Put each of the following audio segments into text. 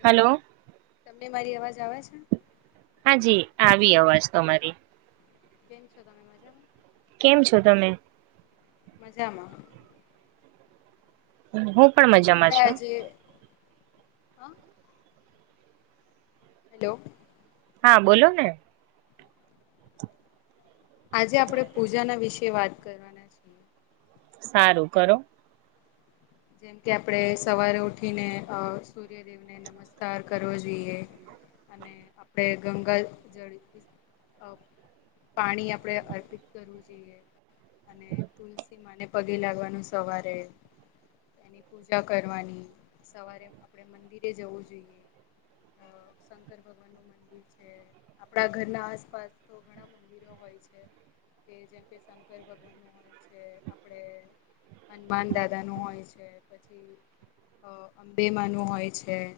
Hello hello. તમને મારી અવાજ આવે છે. હાજી આવી અવાજ તમારી બેન છો તમે મજામાં? કેમ છો તમે? મજામાં હું પણ મજામાં છું. હ. હેલો. હા બોલો ને. આજે આપણેે પૂજા ના વિશે વાત કરવાના છીએ. સારું કરો. જેમ કે આપણે સવારે ઉઠીને અ સૂર્યદેવને નમસ્કાર કરવો જોઈએ. અને આપડે ગંગા જળ પાણી આપડણે અર્પિત કરવું જોઈએ. અને તુલસીમાંને પગે લાગવાનું સવારે. એની પૂજા કરવાની સવારે આપણે મંદિરે જવું જોઈએ. શંકર ભગવાન નું મંદિર છે આપણા ઘર ના આસપાસ તો ઘણા મંદિરો હોય. કે જેમ કે શંકર ભગવાન નું હોય છે આપડ હનુમાન દાદા નું હોય છે. છે પછી અંબેમાનું હોય છે.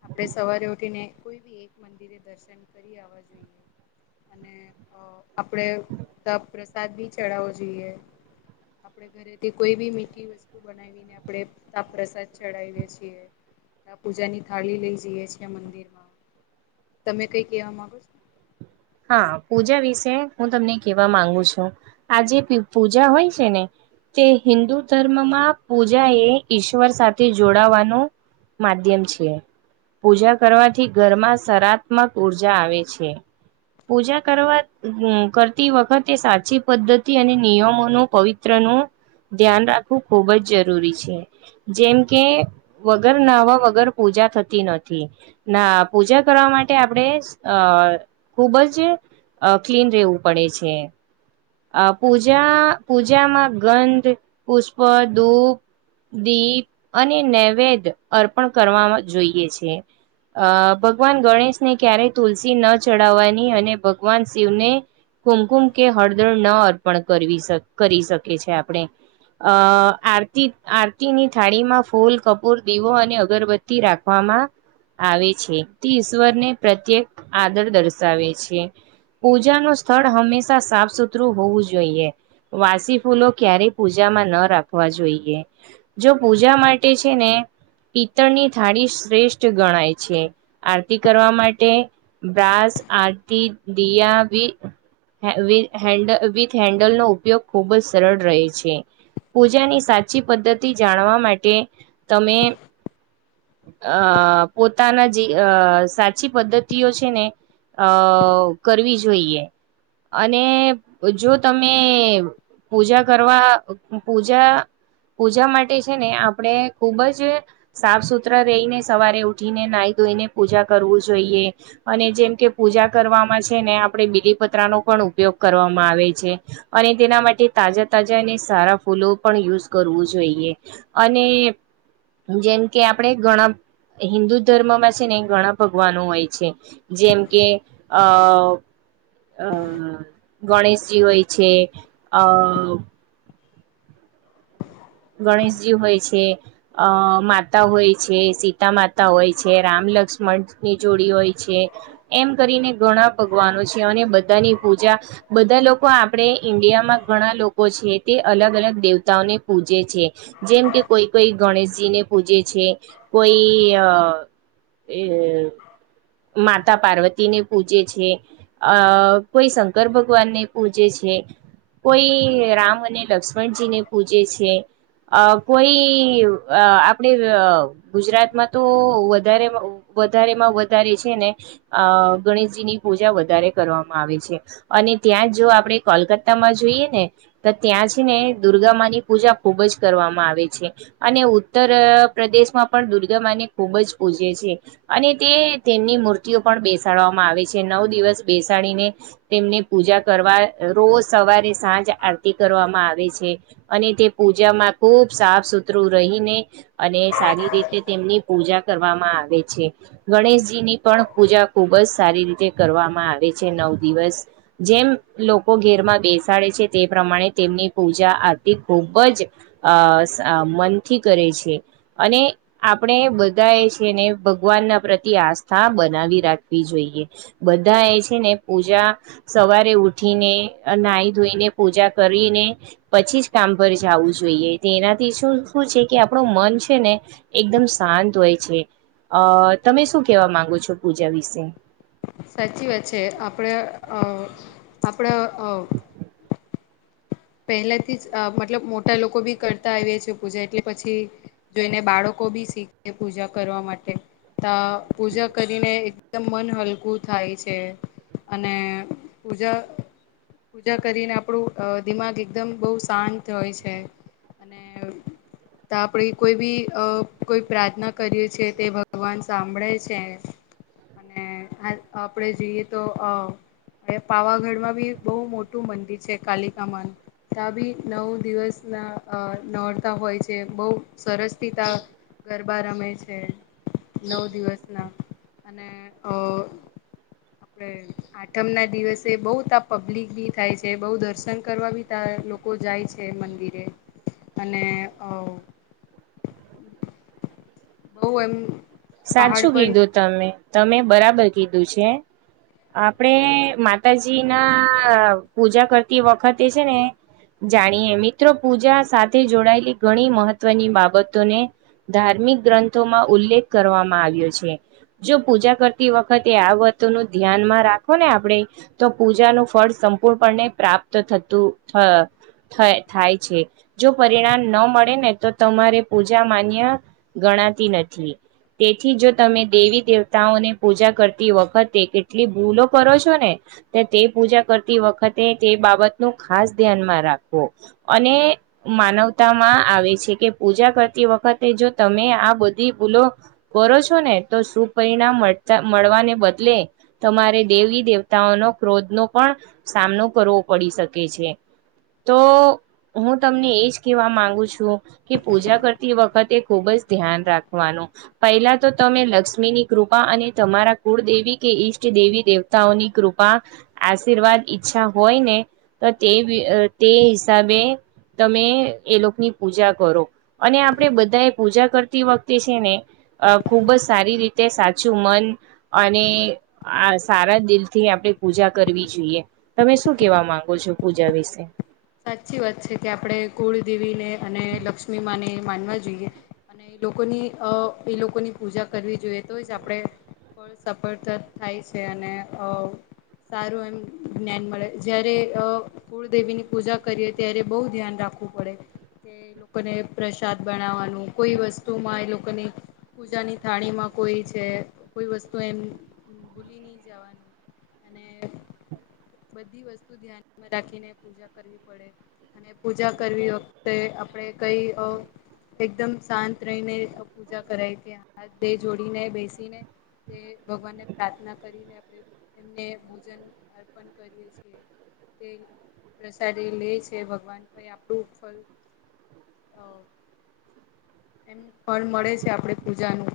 આપડણે સવારે ઉઠીને કોઈ બી એક મંદિરે દર્શન કરી આવવા જોઈએ. અને આપણેે તપ પ્રસાદ બી ચડાવો જોઈએ. આપડે ઘરેથી કોઈ બી મીઠી વસ્તુ બનાવીને આપડે તાપ પ્રસાદ ચડાવએ છીએ. ત્યા પૂજા ની થાળી લઈ જઈએ છે મંદિર માં તમે કઈ કહેવા માંગો છો? હા પૂજા વિશે હું તમને કેવા માંગુ છું આજે પૂજા હોય છે ને. તે હિન્દુ ધર્મમાં પૂજા એ ઈશ્વર સાથે જોડાવાનું. માધ્યમ છે. પૂજા કરવાથી ઘરમાં સરાત્મક ઉર્જા આવે છે. પૂજા કરવા કરતી વખતે સાચી પદ્ધતિ અને નિયમોનું પવિત્રનુ ધ્યાન રાખવું ખૂબ જ જરૂરી છે જેમ કે વગર નાહવા વગર પૂ પૂજા થતી નથી, ના પૂજા કરવા માટે આપડે અહ ખુબજ અહ ક્લીન રહેવું પડે છે. અહ પૂજા પૂજામાં ગંધ, પુષ્પ, દૂપ દીપ અને નૈવેદ્ય અર્પણ કરવામાં જોઈએ છે. અહ ભગવાન ગણેશને ક્યારેય તુલસી ન ચડાવવાની અને ભગવાન શિવને કુમકુમ કે હળદર ન અર્પણ કરવી કરી શકે છે આપણે અહ આરતી, આરતી ની થાળી માં ફૂલ, કપૂર, દીવો અને અગરબત્તી રાખવા માં આવે છે, તે ઈશ્વરને પ્રત્યેક આદર દર્શાવે છે. પૂજા નું સ્થળ હંમેશા સાફ સુથરું હોવું જોઈએ. વાસી ફૂલો ક્યારે પૂજા માં ન રાખવા જોઈએ. જો પૂજા માટે છે ને પિત્તળની થાળી શ્રેષ્ઠ ગણાય છે. આરતી કરવા માટે પ્રાઝ આરતી દિયા બી હે વી હેન્ડ વિથ હેન્ડલનો ઉપયોગ ખૂબજ સરળ રહે છે. પૂજાની સાચી પદ્ધતિ જાણવા માટે, તમે અહ પોતાના જે અહ સાચી પદ્ધતિઓ છે ને અહ કરવી જોઈએ. અને જો તમે પૂજા કરવા, પૂજા પૂજા માટે છે ને આપડે ખુબજ સાફ સુથરા રહીને, સવારે ઉઠીને નાઈ ધોઈને પૂજા કરવું જોઈએ અને જેમકે પૂજા કરવામાં છે ને આપડે બીલીપત્રા નો પણ ઉપયોગ કરવામાં આવે છે અને તેના તેના માટે તાજા તાજા અને સારા ફૂલો પણ યુઝ કરવું જોઈએ અને જેમ કે આપણે ઘણા, હિન્દુ ધર્મમાં છે ને ઘણા ભગવાનો હોય છે. જેમકે અહ હમ્મ ગણેશજી હોય છે, અહ ગણેશજી હોય છે, અહ માતા હોય છે, સીતા માતા હોય છે, રામ લક્ષ્મણ ની જોડી હોય છે, એમ કરીને ઘણા ભગવાનો છે અને બધાની પૂજા બધા લોકો આપડે, ઇન્ડિયામાં ઘણા લોકો છે, તે અલગ અલગ દેવતાઓને પૂજે છે, જેમ કે કોઈ કોઈ ગણેશજીને પૂજે છે, કોઈ અહ એ માતા પાર્વતી ને પૂજે છે, અહ કોઈ શંકર ભગવાનને પૂજે છે, કોઈ રામ અને લક્ષ્મણજી ને પૂજે છે, અહ કોઈ આ આપડે અહ ગુજરાતમાં તો વધારે વધારેમાં વધારે છે ને, અહ ગણેશજીની પૂજા વધારે કરવામાં આવે છે અને ત્યાં જો આપડે કોલકાતામાં જોઈએ ને, ત્યાં છે ને દુર્ગા માની પૂજા ખુબજ કરવામાં આવે છે અને ઉત્તર પ્રદેશમાં પણ દુર્ગા માને ખુબજ પૂજે છે અને તે તેમની મૂર્તિઓ પણ બેસાડવામાં આવે છે, નવ દિવસ બેસાડીને તેમને પૂજા કરવા. રોજ સવારે, સાંજ આરતી કરવામાં આવે છે. અને તે પૂજામાં ખુબ સાફ સુથરું રહીને અને સારી રીતે તેમની પૂજા કરવામાં આવે છે. ગણેશજી ની પણ પૂજા ખુબજ સારી રીતે કરવામાં આવે છે. ન નવ દિવસ, જેમ લોકો ઘેરમાં બેસાડે છે તે પ્રમાણે તેમની પૂજા આરતી ખૂબજ અહ મનથી કરે છે અને આપણે બધા એ છે ને ભગવાન ના પ્રતિ આસ્થા બનાવી રાખવી જોઈએ. બધાએ છે ને પૂજા સવારે ઉઠીને, નાઈ ધોઈને પૂજા કરીને, પછીજ કામ પર જાવું જોઈએ, તે એનાથી શું શું છે કે આપડુ મન છે ને એકદમ શાંત હોય છે. અહ તમે શું કેવા માંગો છો, પૂજા વિશે? સાચી વાત છે. આપડે અહ આપડા અહ પહેલાથી જ મતલબ મોટા લોકો બી કરતા આવીએ છે પૂજા, એટલે પછી જો એને બાળ કો બી શીખે પૂજા કરવા માટે તા પૂજા કરીને એકદમ મન હલકું થાય છે. અને પૂજા પૂજા કરીને આપણું. દિમાગ એકદમ બહુ શાંત હોય છે, અને તો આપડી કોઈ બી અ કોઈ પ્રાર્થના કરીએ છ છે તે ભગવાન સાંભળે છે. અને આપડે જઈએ તો અ હ પાવાગઢ માં બી બહુ મોટું મંદિર છે કાલિકામાન. તા બી નવ દિવસના નોડતા હોય છે બહુ સરસથી ત ગરબા રમે છે. નવ દિવસના, અને અ આપડ આઠમ ના દિવસે બઉ ત આ પબ્લિક બી થાય છે બઉ દર્શન કરવા બી ત લોકો જાય છે મંદિરે, અને બહ એમ. પહાડ સાચું પર કીધું તમે તમે બરાબર કીધું છે. આપડણે માતાજી ના પૂજા કરતી વખતે છે ને. જાણીએ મિત્રો પૂજા સાથે જોડાયેલી ઘણી મહત્વની બાબતોને. ધાર્મિક ગ્રંથોમાં ઉલ્લેખ કરવામાં આવ્યો છે, જો પૂજા કરતી વખતે આ વાતો નું ધ્યાન માં રાખો ને આપણે. તો પૂજાનું ફળ સંપૂર્ણપણે પ્રાપ્ત થતું થ થાય છે, જો પરિણામ ન મળે ને તો તમારે પૂજા માન્ય ગણ ગણાતી નથી. તેથી જો તમે દેવી દેવતાઓની પૂજા કરતી વખતે કેટલી ભૂલો કરો છો ને. તે પૂજા કરતી વખતે તે બાબત નું ખાસ ધ્યાનમાં રાખવો, અને માનવતામાં આવે છે કે પૂજા કરતી વખતે જો તમે આ બધી ભૂલો કરો છો ને તો સુ પરિણામ મળતા મળવાને બદલે, તમારે દેવી દેવતા ન ક્રોધ નો પણ, સામનો કરવો પડી શકે છે, તો હું તમને એજ કેવા માંગુ છું, કે પૂજા કરતી વખતે ખુબ જ ધ્યાન રાખવાનું. પહેલા તો તમે લક્ષ્મીની કૃપા અને તમારા કુળદેવી કે ઈષ્ટ દેવી દેવતાઓની કૃપા આશીર્વાદ ઈચ્છા હોય ને તો તે તે હિસાબે તમે એલોની પૂજા કરો, અને આપણેે બધા એ પૂજા કરતી વખતે છે ને. અ ખુબ જ સારી રીતે સાચું મન, અને આ સારા દિલ થી આપણે પૂજા કરવી જોઈએ, તમે શું કેવા માંગો છો પૂજા વિશે. સાચી વાત છે કે આપણે કુળદેવીને અને લક્ષ્મી માને માનવા જોઈએ. અને એ લોકોની અ એ લોકોની પૂજા કરવી જોઈએ તો જ આપડણે પણ સફળતા થાય છે અને સારું એમ જ્ઞાન મળે જયારે કુળદેવીની પૂજા કરીએ ત્યારે બહુ ધ્યાન રાખવું પડે. કે લોકોને પ્રસાદ બનાવવાનું કોઈ વસ્તુમાં એ લોકોની પૂજાની થાળીમાં કોઈ છે કોઈ વસ્તુ એમ ભૂલી નહી જવાનું. અને બધી વસ્તુ ધ્યાનમાં રાખીને પૂજા કરવી પડે, અને પૂજા કરવી વખતે આપણે કઈ એકદમ શાંત રહીને પૂજા કરાય કે હા દે જોડીને બેસીને તે ભગવાનને પ્રાર્થના કરીને આપણે એમને ભોજન અર્પણ કરીએ છીએ. તે પ્રસાદી લે છે ભગવાન ભાઈ આપણું ફલ અ એમ પણ મળે છે આપણે પૂજાનું.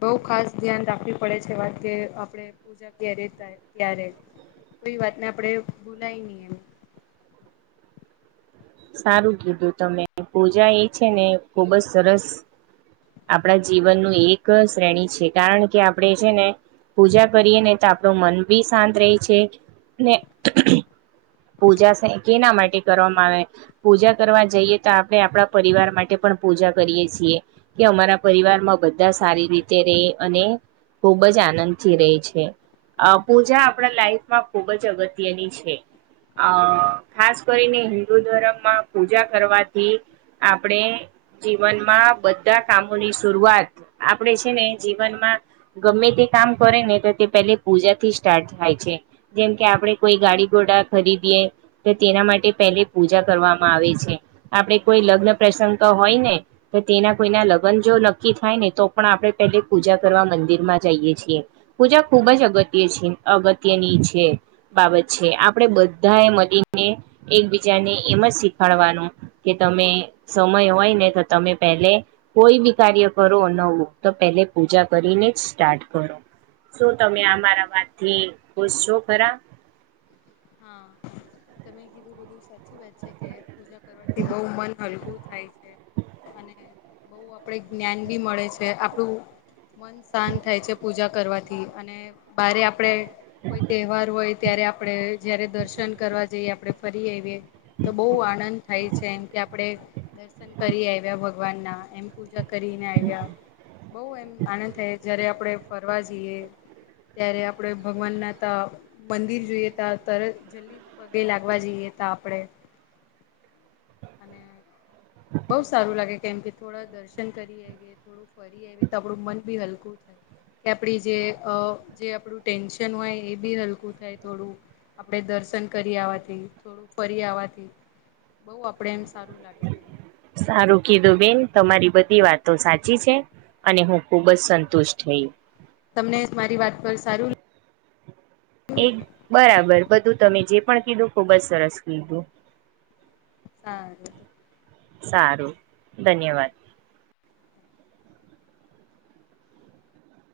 બઉ ખાસ ધ્યાન રાખવી પડે છે એવા કે આપણે પૂજા ક્યારે થાય ક્યારે. કોઈ વાતને આપડે ભોલાય નહી એમ. સારું કીધું તમે પૂજા એ છે ને ખુબ જ સરસ આપણા જીવનનું એક શ્રેણી છે કારણ કે આપણે છે ને. પૂજા કરીએ ને તો આપણું મન બી શાંત રહે છે, ને પૂજા કેના માટે કરવામાં આવે, પૂજા કરવા જઈએ તો આપણે આપણા પરિવાર માટે પણ પૂજા કરીએ છીએ કે અમારા પરિવાર માં બધા સારી રીતે ર અને ખુબ જ આનંદથી રહી છે. અ પૂજા આપણા લાઈફમાં ખૂબ જ અગત્યની છે, અ ખાસ કરીને હિન્દુ ધર્મમાં પૂજા કરવાથી, આપણે જીવનમાં બધા કામોની શરૂઆત આપણેે છે ને જીવનમાં ગમે તે કામ કરે ને તો તે પે પૂજાથી સ્ટાર્ટ થાય છે જેમ કે આપડે કોઈ ગાડી ગોડાક ખરીદીએ તો તેના માટે પહેલે પૂજા કરવામાં આવે છે, આપણે કોઈ લગ્ન પ્રસંગ હોય ને તો તેના કોઈના લગ્ન જો નક્કી થાય ને તો પણ આપણે પે પૂજા કરવા મંદિર માં જાય, પજા ખુબ જગ્ય અગત્યની છે બાબત છે. આપણે બધા એ મળને એકબીજાને એમ જ શીખાડવાનું કે તમે સમ હોય ને તો તમે પહેલે કોઈ બી કાર્ય કરો નવું તો પહેલે પૂજા કરીને જ કરો શું તમે અમારા વાતથી ખુશ છો ખરા? હા તમે કીધું બધું સાચી વાત છે કે પૂજા કરવાથી બહુ મન હલકું થાય છે. અને બહ આપડે જ્ઞાન બી મળે છે આપણું, મન શાંત થાય છે પૂજા કરવાથી અને બારે આપડે કોઈ તહેવાર હોય ત્યારે આપડણે જયારે દર્શન કરવા જઈએ, આપડણે ફરી આવીઈએ તો બહ આનંદ થાય છે એમ કે આપડે દર્શન કરી આવ્યા ભગવાન ના એમ પ પૂજા કરીને આવ્યા બહુ એમ આનંદ થાય જયારે આપણેે, ફરવા જઈએ ત્યારે આપણે ભગવાનના ત મંદિર જોઈએ, ત તર જલ્દી પગે લાગવા જઈએ ત આપડે, અને સારું લાગે કેમ કે થોડા દર્શન કરી આવીએ થોડું ફરી આવીએ તો આપણું મન બી હલકું થાય, કે આપડી જે જે આપણું ટેન્શન હોય એ બી હલકું થાય થોડું, આપણેે દર્શન કરી આવાથી થોડું ફરી આવાથી બઉ આપડે એમ સારું લાગે છેમ સારું કીધું બેન તમારી બધી વાતો સાચી છે. અને હું ખુબ જ સંતુષ્ટ થઈ, તમને મારી વાત પર સારું એક બરાબર બધું તમે જે પણ કીધું ખુબ જ સરસ કીધું. હા સારું ધન્યવાદ